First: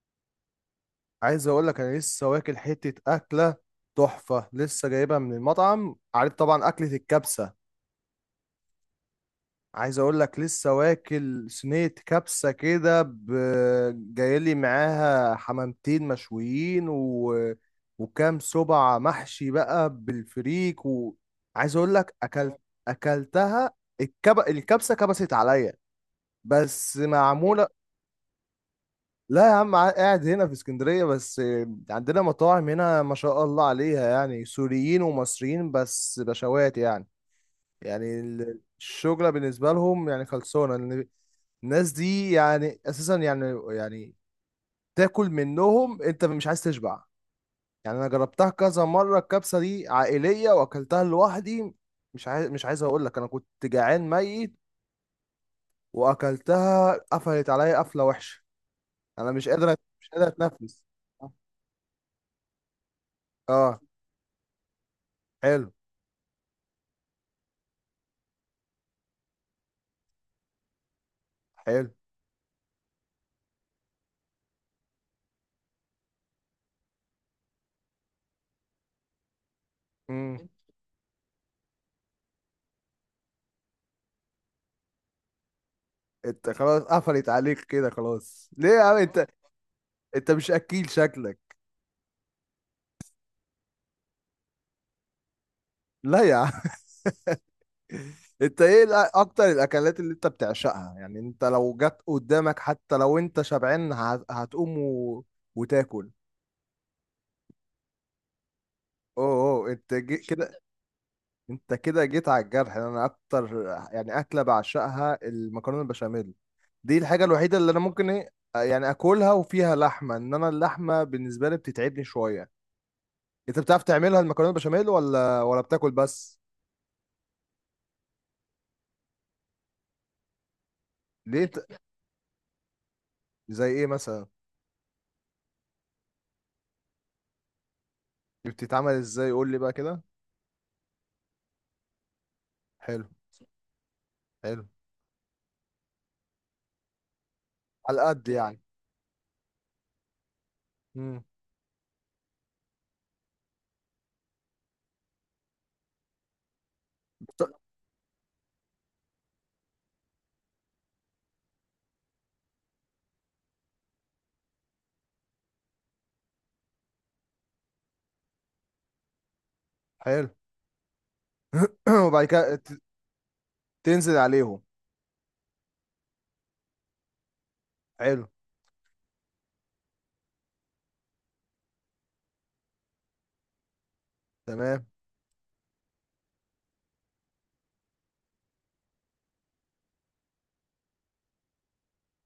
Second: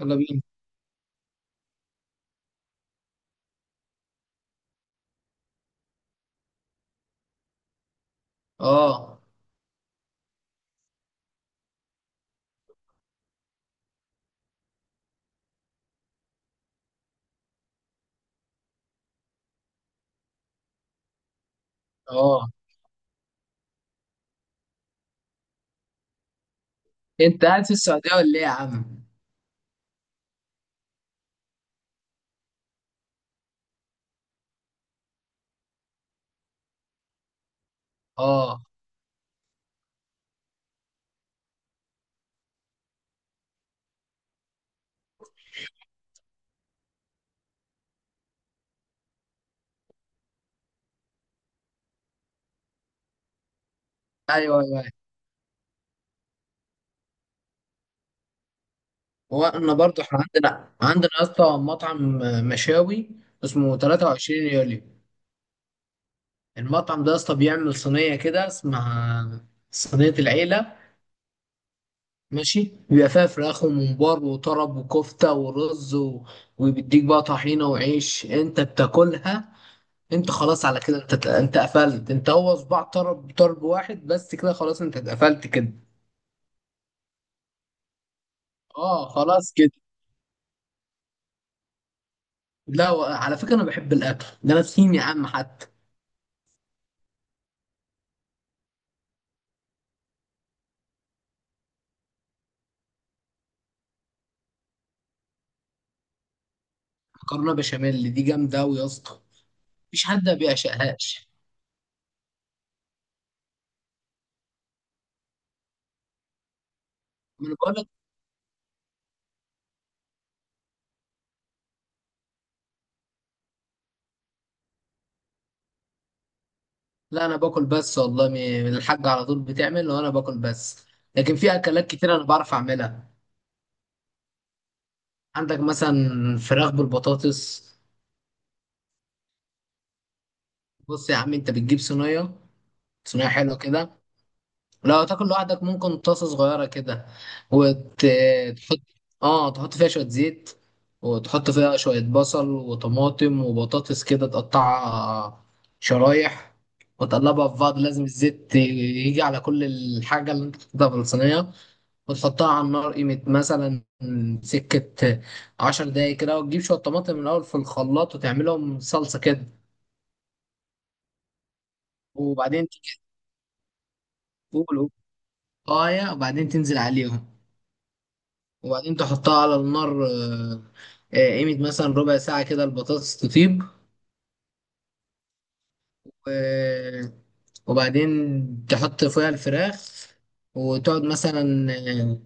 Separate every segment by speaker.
Speaker 1: يلا بينا.
Speaker 2: عايز اقول لك انا لسه واكل حته اكله تحفه، لسه جايبها من المطعم، عارف طبعا اكله الكبسه.
Speaker 1: اه،
Speaker 2: عايز اقول لك لسه واكل صينيه كبسه كده جايلي معاها حمامتين مشويين وكام سبع محشي بقى بالفريك عايز اقول لك
Speaker 1: اه،
Speaker 2: اكلتها. الكبسه كبست عليا، بس
Speaker 1: انت قاعد
Speaker 2: معموله.
Speaker 1: في السعوديه ولا ايه يا عم؟
Speaker 2: لا يا عم، قاعد هنا في اسكندرية بس. عندنا مطاعم هنا ما شاء الله عليها، يعني سوريين ومصريين، بس بشوات يعني. يعني
Speaker 1: اه،
Speaker 2: الشغلة بالنسبة لهم يعني خلصانة لأن الناس دي يعني أساسا يعني تاكل منهم، أنت مش عايز تشبع. يعني أنا جربتها كذا مرة، الكبسة دي عائلية وأكلتها لوحدي. مش عايز أقول لك أنا كنت جعان ميت،
Speaker 1: ايوه، ايوه.
Speaker 2: وأكلتها قفلت عليا قفلة وحشة. أنا
Speaker 1: وانا برضو
Speaker 2: مش
Speaker 1: احنا
Speaker 2: قادر
Speaker 1: عندنا
Speaker 2: أتنفس.
Speaker 1: عندنا يا اسطى مطعم مشاوي اسمه
Speaker 2: أه.
Speaker 1: 23 يوليو.
Speaker 2: حلو.
Speaker 1: المطعم ده يا اسطى بيعمل صينيه كده اسمها صينيه العيله.
Speaker 2: حلو.
Speaker 1: ماشي، بيبقى فيها فراخ وممبار وطرب وكفته ورز و... وبيديك بقى طحينه وعيش انت بتاكلها. انت
Speaker 2: امم.
Speaker 1: خلاص على كده، انت قفلت، انت هو صباع طرب طرب واحد بس، كده خلاص انت اتقفلت كده.
Speaker 2: انت خلاص قفلت عليك كده، خلاص ليه يا عم
Speaker 1: اه،
Speaker 2: انت؟
Speaker 1: خلاص كده.
Speaker 2: انت مش اكيل شكلك؟
Speaker 1: لا و- على فكره انا بحب الاكل ده، انا تخين يا عم حتى.
Speaker 2: لا يا عم. انت ايه اكتر الاكلات اللي انت بتعشقها؟ يعني انت لو جت قدامك حتى لو انت شبعان هتقوم وتاكل.
Speaker 1: مكرونه بشاميل دي جامده قوي يا اسطى،
Speaker 2: اوه، اوه، انت
Speaker 1: مفيش حد ما
Speaker 2: كده.
Speaker 1: بيعشقهاش.
Speaker 2: انت كده جيت على الجرح، يعني انا اكتر، يعني اكله بعشقها المكرونه البشاميل، دي الحاجه
Speaker 1: ما انا
Speaker 2: الوحيده اللي
Speaker 1: بقول
Speaker 2: انا
Speaker 1: لك.
Speaker 2: ممكن ايه. يعني اكلها، وفيها لحمه، انا اللحمه بالنسبه لي بتتعبني شويه. انت بتعرف تعملها المكرونه بشاميل ولا بتاكل بس؟
Speaker 1: لا، انا باكل بس والله. الحاجه على طول بتعمل وانا باكل بس، لكن
Speaker 2: ليه
Speaker 1: في
Speaker 2: ت-
Speaker 1: اكلات كتير انا بعرف اعملها.
Speaker 2: زي ايه مثلا؟
Speaker 1: عندك مثلا فراخ بالبطاطس.
Speaker 2: دي بتتعمل ازاي؟ قول لي بقى كده.
Speaker 1: بص يا عم، انت بتجيب صينيه،
Speaker 2: حلو.
Speaker 1: صينيه حلوه كده.
Speaker 2: حلو.
Speaker 1: لو تاكل لوحدك ممكن طاسة صغيرة كده،
Speaker 2: على قد يعني.
Speaker 1: وتحط، اه، تحط فيها شوية زيت،
Speaker 2: امم.
Speaker 1: وتحط فيها شوية بصل وطماطم وبطاطس كده تقطعها شرايح، وتقلبها في بعض. لازم الزيت يجي على كل الحاجة اللي انت حطيتها في الصينية، وتحطها على النار قيمة مثلا سكة 10 دقايق كده، وتجيب شوية طماطم من الأول في الخلاط وتعملهم صلصة كده.
Speaker 2: حلو. وبعد كده
Speaker 1: وبعدين تيجي
Speaker 2: تنزل عليهم.
Speaker 1: تقول، وبعدين تنزل عليهم.
Speaker 2: حلو.
Speaker 1: وبعدين تحطها على النار، قيمة مثلا ربع ساعة كده البطاطس تطيب.
Speaker 2: تمام.
Speaker 1: و- وبعدين تحط فيها الفراخ وتقعد مثلا، آه،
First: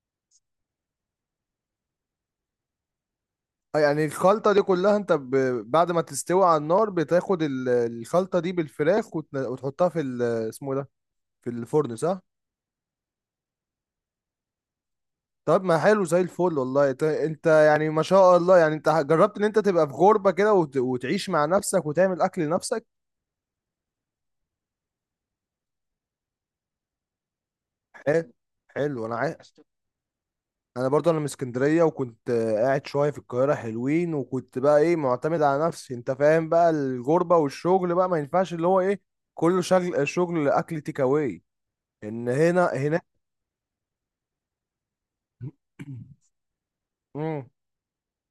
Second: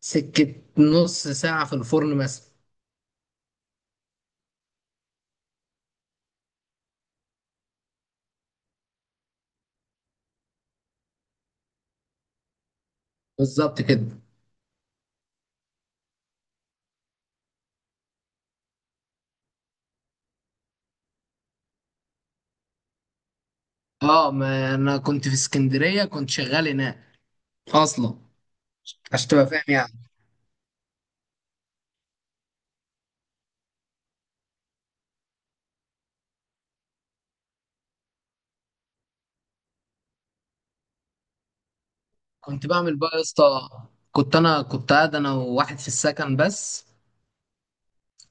Speaker 1: سكة نص ساعة في الفرن مثلا.
Speaker 2: اه، يعني الخلطه دي كلها انت بعد ما تستوي على النار، بتاخد الخلطه دي بالفراخ وتحطها في اسمه ده، في الفرن، صح؟
Speaker 1: بالظبط كده.
Speaker 2: طب ما حلو زي الفل، والله انت يعني ما شاء الله، يعني انت جربت ان انت تبقى في غربة كده وتعيش مع نفسك وتعمل اكل لنفسك.
Speaker 1: اه، ما انا كنت في اسكندرية كنت شغال هناك اصلا،
Speaker 2: حلو. حلو. انا
Speaker 1: عشان تبقى فاهم يعني.
Speaker 2: انا برضو انا من اسكندريه، وكنت قاعد شويه في القاهره حلوين، وكنت بقى ايه معتمد على نفسي، انت فاهم بقى الغربه والشغل بقى ما ينفعش اللي هو ايه، كله شغل شغل اكل تيك اواي ان هنا
Speaker 1: كنت بعمل
Speaker 2: هنا.
Speaker 1: بقى يا اسطى، كنت انا قاعد انا وواحد في السكن بس.
Speaker 2: مم.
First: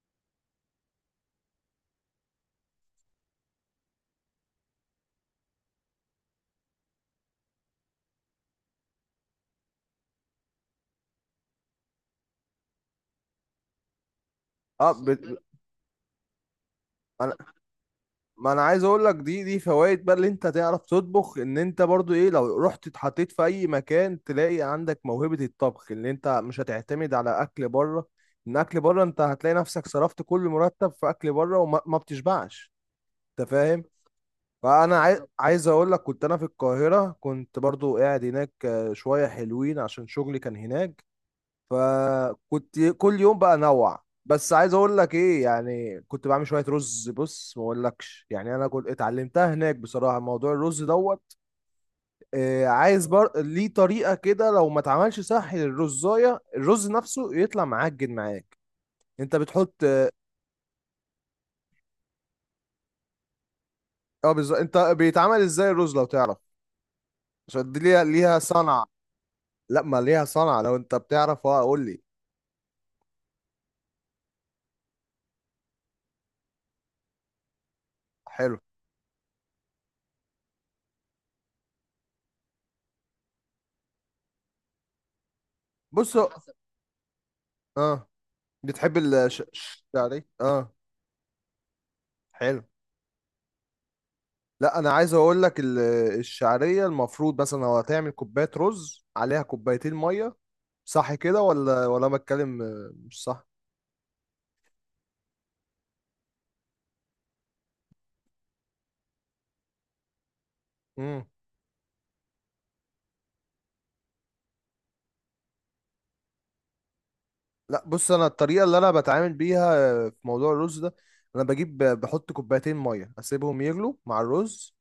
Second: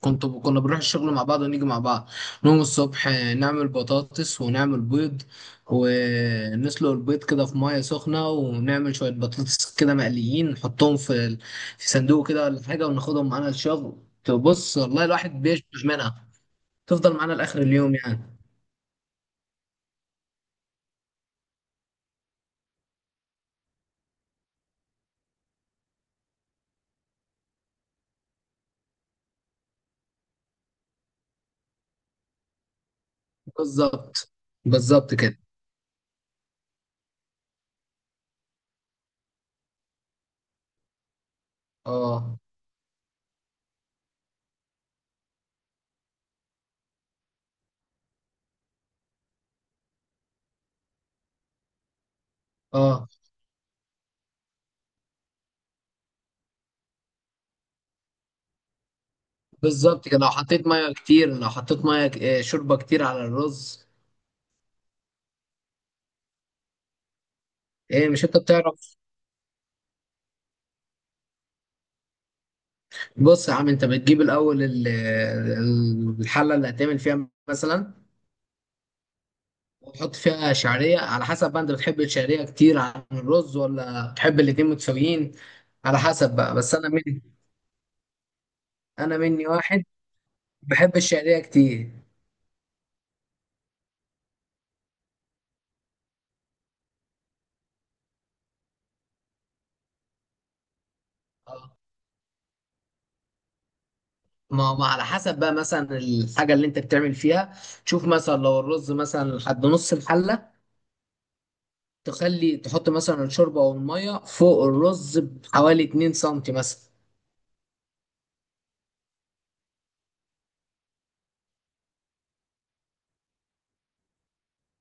Speaker 1: كنا بنروح الشغل مع بعض ونيجي مع بعض. نقوم الصبح، نعمل بطاطس ونعمل بيض، ونسلق البيض كده في ميه سخنه، ونعمل شويه بطاطس كده مقليين نحطهم في في صندوق كده ولا حاجه، وناخدهم معانا الشغل. تبص
Speaker 2: اه،
Speaker 1: والله الواحد بيشبع منها، تفضل معانا
Speaker 2: انا،
Speaker 1: لاخر اليوم يعني.
Speaker 2: ما انا عايز اقول لك دي فوائد بقى اللي انت تعرف تطبخ، ان انت برضو ايه لو رحت اتحطيت في اي مكان، تلاقي عندك موهبة الطبخ، اللي انت مش هتعتمد على اكل بره. ان اكل بره انت هتلاقي نفسك صرفت كل مرتب في اكل بره، وما ما بتشبعش. انت فاهم؟
Speaker 1: بالظبط،
Speaker 2: فانا
Speaker 1: بالظبط
Speaker 2: عايز بالظبط،
Speaker 1: كده.
Speaker 2: عايز اقول لك كنت انا في القاهرة، كنت برضو قاعد هناك شوية حلوين عشان شغلي كان هناك.
Speaker 1: اه،
Speaker 2: فكنت كل يوم بقى انوع، بس عايز اقول لك ايه، يعني كنت بعمل شويه رز، بص ما اقولكش، يعني انا كنت اتعلمتها هناك بصراحه، موضوع الرز دوت. عايز
Speaker 1: اه،
Speaker 2: ليه طريقه كده، لو ما اتعملش صح للرزايه الرز نفسه يطلع معجن معاك. انت بتحط.
Speaker 1: بالظبط كده. لو حطيت ميه كتير، لو حطيت ميه شوربه كتير على الرز.
Speaker 2: اه بالظبط، انت بيتعمل ازاي الرز لو تعرف؟ عشان دي ليها
Speaker 1: ايه، مش انت
Speaker 2: ليها صنعه.
Speaker 1: بتعرف؟
Speaker 2: لا، ما ليها صنعه، لو انت بتعرف اه قول لي.
Speaker 1: بص يا عم، انت بتجيب الاول الحله اللي هتعمل فيها مثلا،
Speaker 2: حلو.
Speaker 1: وتحط فيها شعريه على حسب بقى. انت بتحب الشعريه كتير عن الرز ولا بتحب الاتنين متساويين؟ على
Speaker 2: بص.
Speaker 1: حسب بقى. بس انا مني
Speaker 2: اه. بتحب
Speaker 1: انا مني واحد،
Speaker 2: يعني اه.
Speaker 1: بحب الشعريه كتير.
Speaker 2: حلو. لا انا عايز اقول لك الشعريه المفروض مثلا لو هتعمل كوبايه رز عليها كوبايتين ميه. صح كده
Speaker 1: اه.
Speaker 2: ولا أنا بتكلم مش صح؟
Speaker 1: ما على حسب بقى مثلا الحاجه اللي انت بتعمل فيها. تشوف مثلا لو الرز مثلا لحد نص الحله،
Speaker 2: امم.
Speaker 1: تخلي تحط مثلا الشوربه او الميه فوق الرز بحوالي 2 سم مثلا.
Speaker 2: لا، بص انا الطريقه اللي انا بتعامل بيها في موضوع الرز ده. انا بجيب بحط كوبايتين ميه، اسيبهم يغلوا مع الرز.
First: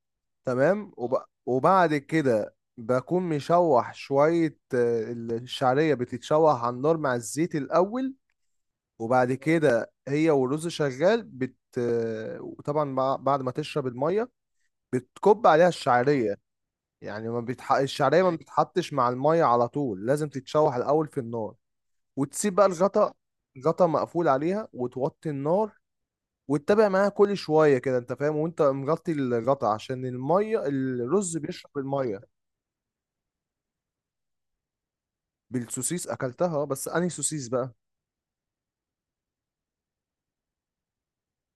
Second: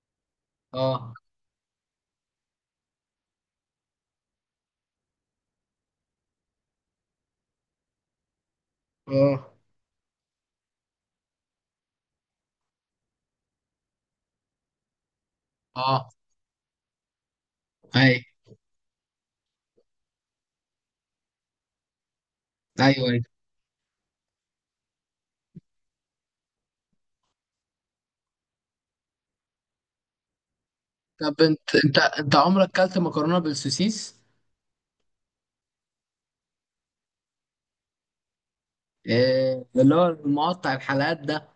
Speaker 2: تمام
Speaker 1: اه،
Speaker 2: وبعد كده بكون مشوح شويه، الشعريه بتتشوح على النار مع الزيت الاول. وبعد
Speaker 1: اه،
Speaker 2: كده هي والرز شغال بت. وطبعا بعد ما تشرب الميه، بتكب عليها
Speaker 1: اه،
Speaker 2: الشعريه. يعني ما بيتح...
Speaker 1: اي،
Speaker 2: الشعريه ما بتتحطش مع الميه على طول، لازم تتشوح الاول في النار. وتسيب بقى
Speaker 1: ايوه،
Speaker 2: الغطا،
Speaker 1: ايوه.
Speaker 2: الغطا مقفول عليها وتوطي النار، وتتابع معاها كل شويه كده، انت فاهم وانت مغطي الغطا، عشان الميه،
Speaker 1: طب
Speaker 2: الرز
Speaker 1: انت،
Speaker 2: بيشرب
Speaker 1: انت
Speaker 2: الميه.
Speaker 1: انت عمرك كلت مكرونه بالسوسيس؟
Speaker 2: بالسوسيس اكلتها، بس انهي سوسيس بقى؟
Speaker 1: إيه اللي هو المقطع الحلقات ده؟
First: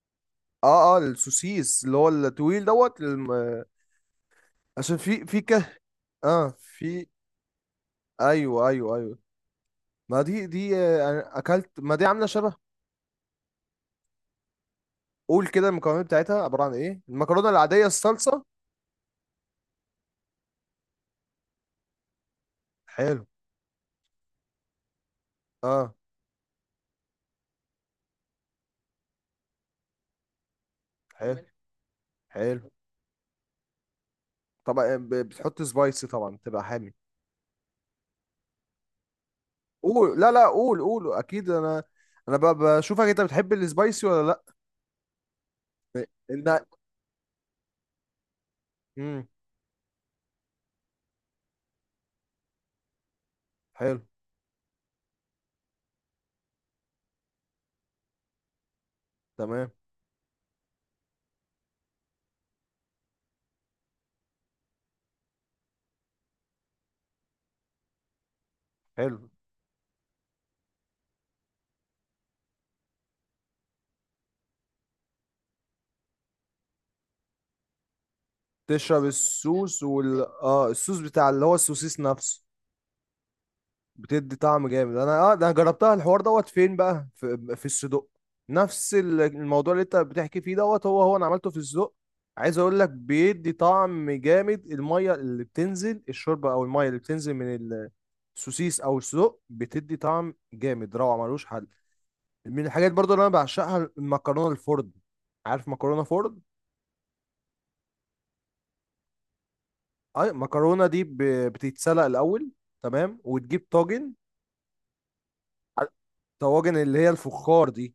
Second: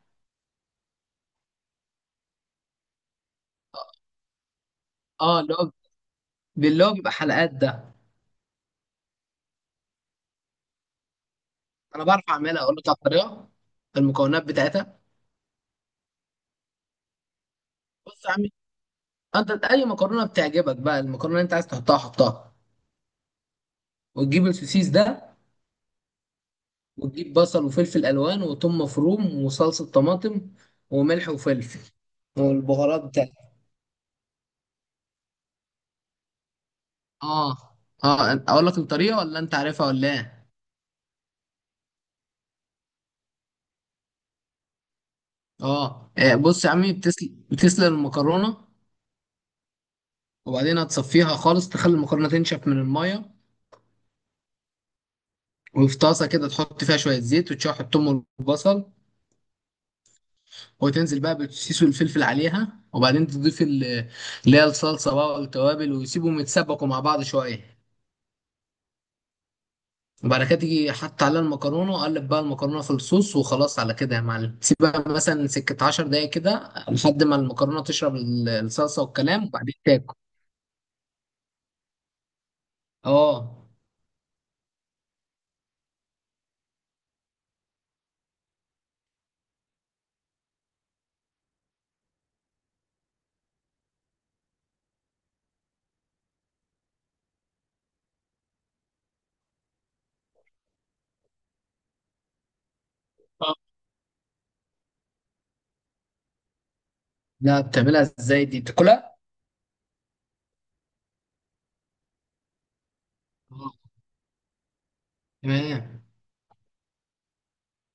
Speaker 2: اه، اه، السوسيس اللي هو الطويل دوت عشان في
Speaker 1: اه، اللي هو،
Speaker 2: كه. اه،
Speaker 1: اللي هو
Speaker 2: في.
Speaker 1: بيبقى حلقات ده.
Speaker 2: ايوه، ايوه، ايوه. ما دي أنا اكلت، ما
Speaker 1: انا
Speaker 2: دي
Speaker 1: بعرف
Speaker 2: عامله شبه.
Speaker 1: اعملها، اقول لك على الطريقه، المكونات بتاعتها.
Speaker 2: قول كده، المكونات بتاعتها عباره عن ايه؟ المكرونه العاديه،
Speaker 1: بص يا
Speaker 2: الصلصه.
Speaker 1: عمي، انت اي مكرونه بتعجبك بقى، المكرونه اللي انت عايز تحطها حطها،
Speaker 2: حلو.
Speaker 1: وتجيب السوسيس ده،
Speaker 2: اه.
Speaker 1: وتجيب بصل وفلفل الوان وثوم مفروم وصلصه طماطم وملح
Speaker 2: حلو.
Speaker 1: وفلفل
Speaker 2: حلو.
Speaker 1: والبهارات بتاعتك.
Speaker 2: طبعا بتحط سبايسي، طبعا تبقى حامي.
Speaker 1: اه، اه، اقول لك الطريقه ولا انت عارفها ولا
Speaker 2: قول، لا
Speaker 1: ايه؟
Speaker 2: لا، قول قول، اكيد انا، انا بشوفك انت بتحب السبايسي ولا لا؟
Speaker 1: اه،
Speaker 2: انت.
Speaker 1: بص يا عمي، بتسلق المكرونه،
Speaker 2: امم.
Speaker 1: وبعدين هتصفيها خالص، تخلي المكرونه تنشف من الميه.
Speaker 2: حلو.
Speaker 1: وفي طاسه كده تحط فيها شويه زيت وتشوح الثوم والبصل،
Speaker 2: تمام.
Speaker 1: وتنزل بقى بالسيس والفلفل عليها، وبعدين تضيف اللي هي الصلصه بقى والتوابل، ويسيبهم يتسبكوا مع بعض شويه.
Speaker 2: حلو.
Speaker 1: وبعد كده تيجي حط عليها المكرونه، وقلب بقى المكرونه في الصوص، وخلاص على كده يا معلم. سيبها مثلا سكه 10 دقايق كده لحد ما المكرونه تشرب الصلصه
Speaker 2: تشرب
Speaker 1: والكلام، وبعدين
Speaker 2: الصوص
Speaker 1: تاكل.
Speaker 2: وال اه الصوص بتاع اللي هو السوسيس نفسه.
Speaker 1: اه.
Speaker 2: بتدي طعم جامد. انا اه ده انا جربتها الحوار دوت، فين بقى؟ في الصدق. نفس الموضوع اللي انت بتحكي فيه دوت هو هو، انا عملته في الصدق. عايز اقول لك بيدي طعم جامد، الميه اللي بتنزل الشوربه، او الميه اللي بتنزل من السوسيس او الصدق، بتدي طعم جامد روعه ملوش حل. من الحاجات برضو اللي انا بعشقها المكرونه الفرن. عارف مكرونه فرن؟
Speaker 1: لا، بتعملها ازاي دي بتاكلها؟
Speaker 2: اي المكرونه دي بتتسلق الاول. تمام، وتجيب
Speaker 1: آه،
Speaker 2: طاجن،
Speaker 1: تمام،
Speaker 2: طواجن اللي هي الفخار دي.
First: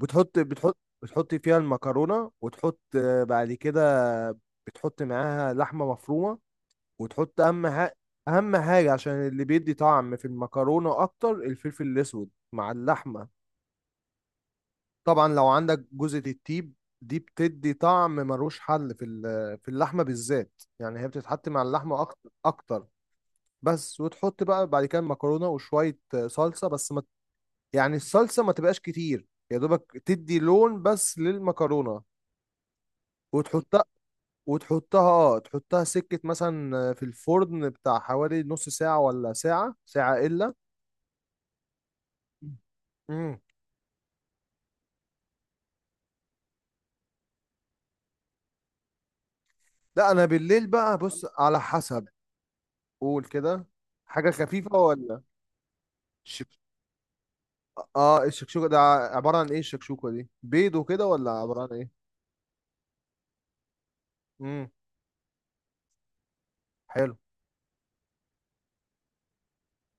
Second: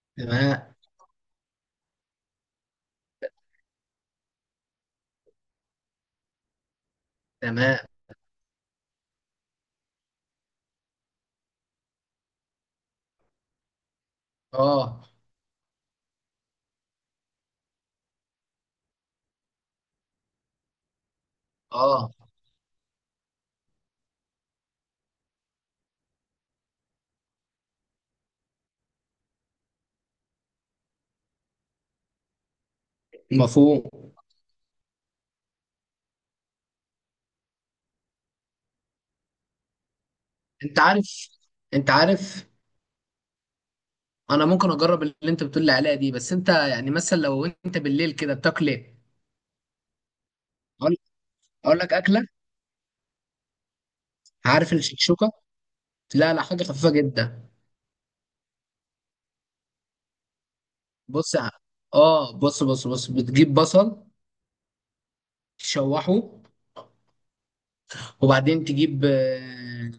Speaker 2: بتحط
Speaker 1: تمام،
Speaker 2: بتحط بتحط فيها المكرونة وتحط بعد كده بتحط معاها لحمة مفرومة، وتحط أهم
Speaker 1: تمام.
Speaker 2: حاجة، أهم حاجة عشان اللي بيدي طعم في المكرونة أكتر الفلفل الأسود مع اللحمة.
Speaker 1: اه،
Speaker 2: طبعا لو عندك جوزة الطيب، دي بتدي طعم ملوش حل في في اللحمة بالذات، يعني هي بتتحط مع اللحمة
Speaker 1: اه،
Speaker 2: أكتر أكتر. بس وتحط بقى بعد كده المكرونة وشوية صلصة، بس ما، يعني الصلصة ما تبقاش كتير، يا دوبك تدي لون بس للمكرونة. وتحطها،
Speaker 1: مفهوم.
Speaker 2: تحطها سكة مثلا في الفرن بتاع حوالي نص ساعة ولا ساعة، ساعة إلا.
Speaker 1: انت عارف، انت عارف
Speaker 2: مم.
Speaker 1: انا ممكن اجرب اللي انت بتقول لي عليها دي، بس انت يعني مثلا لو انت بالليل كده بتاكل ايه؟
Speaker 2: لا أنا بالليل
Speaker 1: اقول،
Speaker 2: بقى، بص على
Speaker 1: أقول لك
Speaker 2: حسب.
Speaker 1: اكله.
Speaker 2: قول كده. حاجة
Speaker 1: عارف
Speaker 2: خفيفة ولا؟
Speaker 1: الشكشوكه؟ لا لا،
Speaker 2: شك-
Speaker 1: حاجه خفيفه جدا.
Speaker 2: اه، الشكشوكة ده عبارة عن ايه؟ الشكشوكة دي بيض وكده ولا
Speaker 1: بص يا،
Speaker 2: عبارة عن ايه؟
Speaker 1: اه، بص، بص، بص، بتجيب بصل
Speaker 2: امم.
Speaker 1: تشوحه.
Speaker 2: حلو.
Speaker 1: وبعدين تجيب،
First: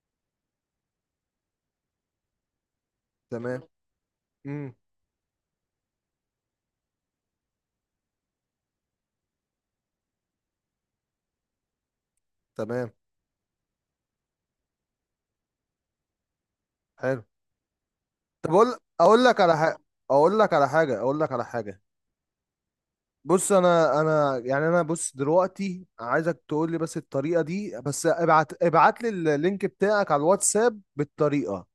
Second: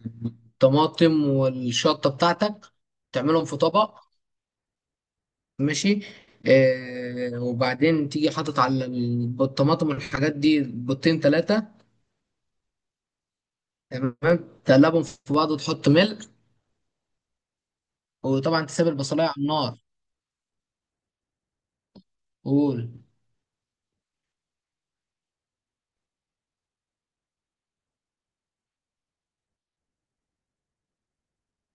Speaker 1: طماطم والشطه بتاعتك، تعملهم في
Speaker 2: تمام.
Speaker 1: طبق.
Speaker 2: امم.
Speaker 1: ماشي، آه، وبعدين تيجي حاطط على الطماطم والحاجات دي بيضتين ثلاثة،
Speaker 2: تمام.
Speaker 1: تمام، تقلبهم في بعض وتحط ملح.
Speaker 2: حلو. طب
Speaker 1: وطبعا
Speaker 2: اقول،
Speaker 1: تسيب
Speaker 2: اقول
Speaker 1: البصلاية على
Speaker 2: لك على
Speaker 1: النار.
Speaker 2: حاجة اقول لك على حاجة اقول لك على حاجة.
Speaker 1: قول،
Speaker 2: بص، انا يعني انا، بص دلوقتي عايزك تقول لي بس الطريقه دي، بس ابعت ابعت لي اللينك بتاعك على الواتساب بالطريقه.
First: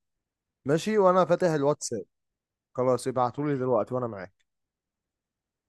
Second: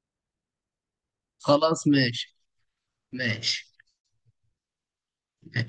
Speaker 2: ماشي وانا فاتح
Speaker 1: خلاص
Speaker 2: الواتساب.
Speaker 1: ماشي،
Speaker 2: خلاص ابعتولي
Speaker 1: ماشي،
Speaker 2: دلوقتي وانا معاك.
Speaker 1: ماشي.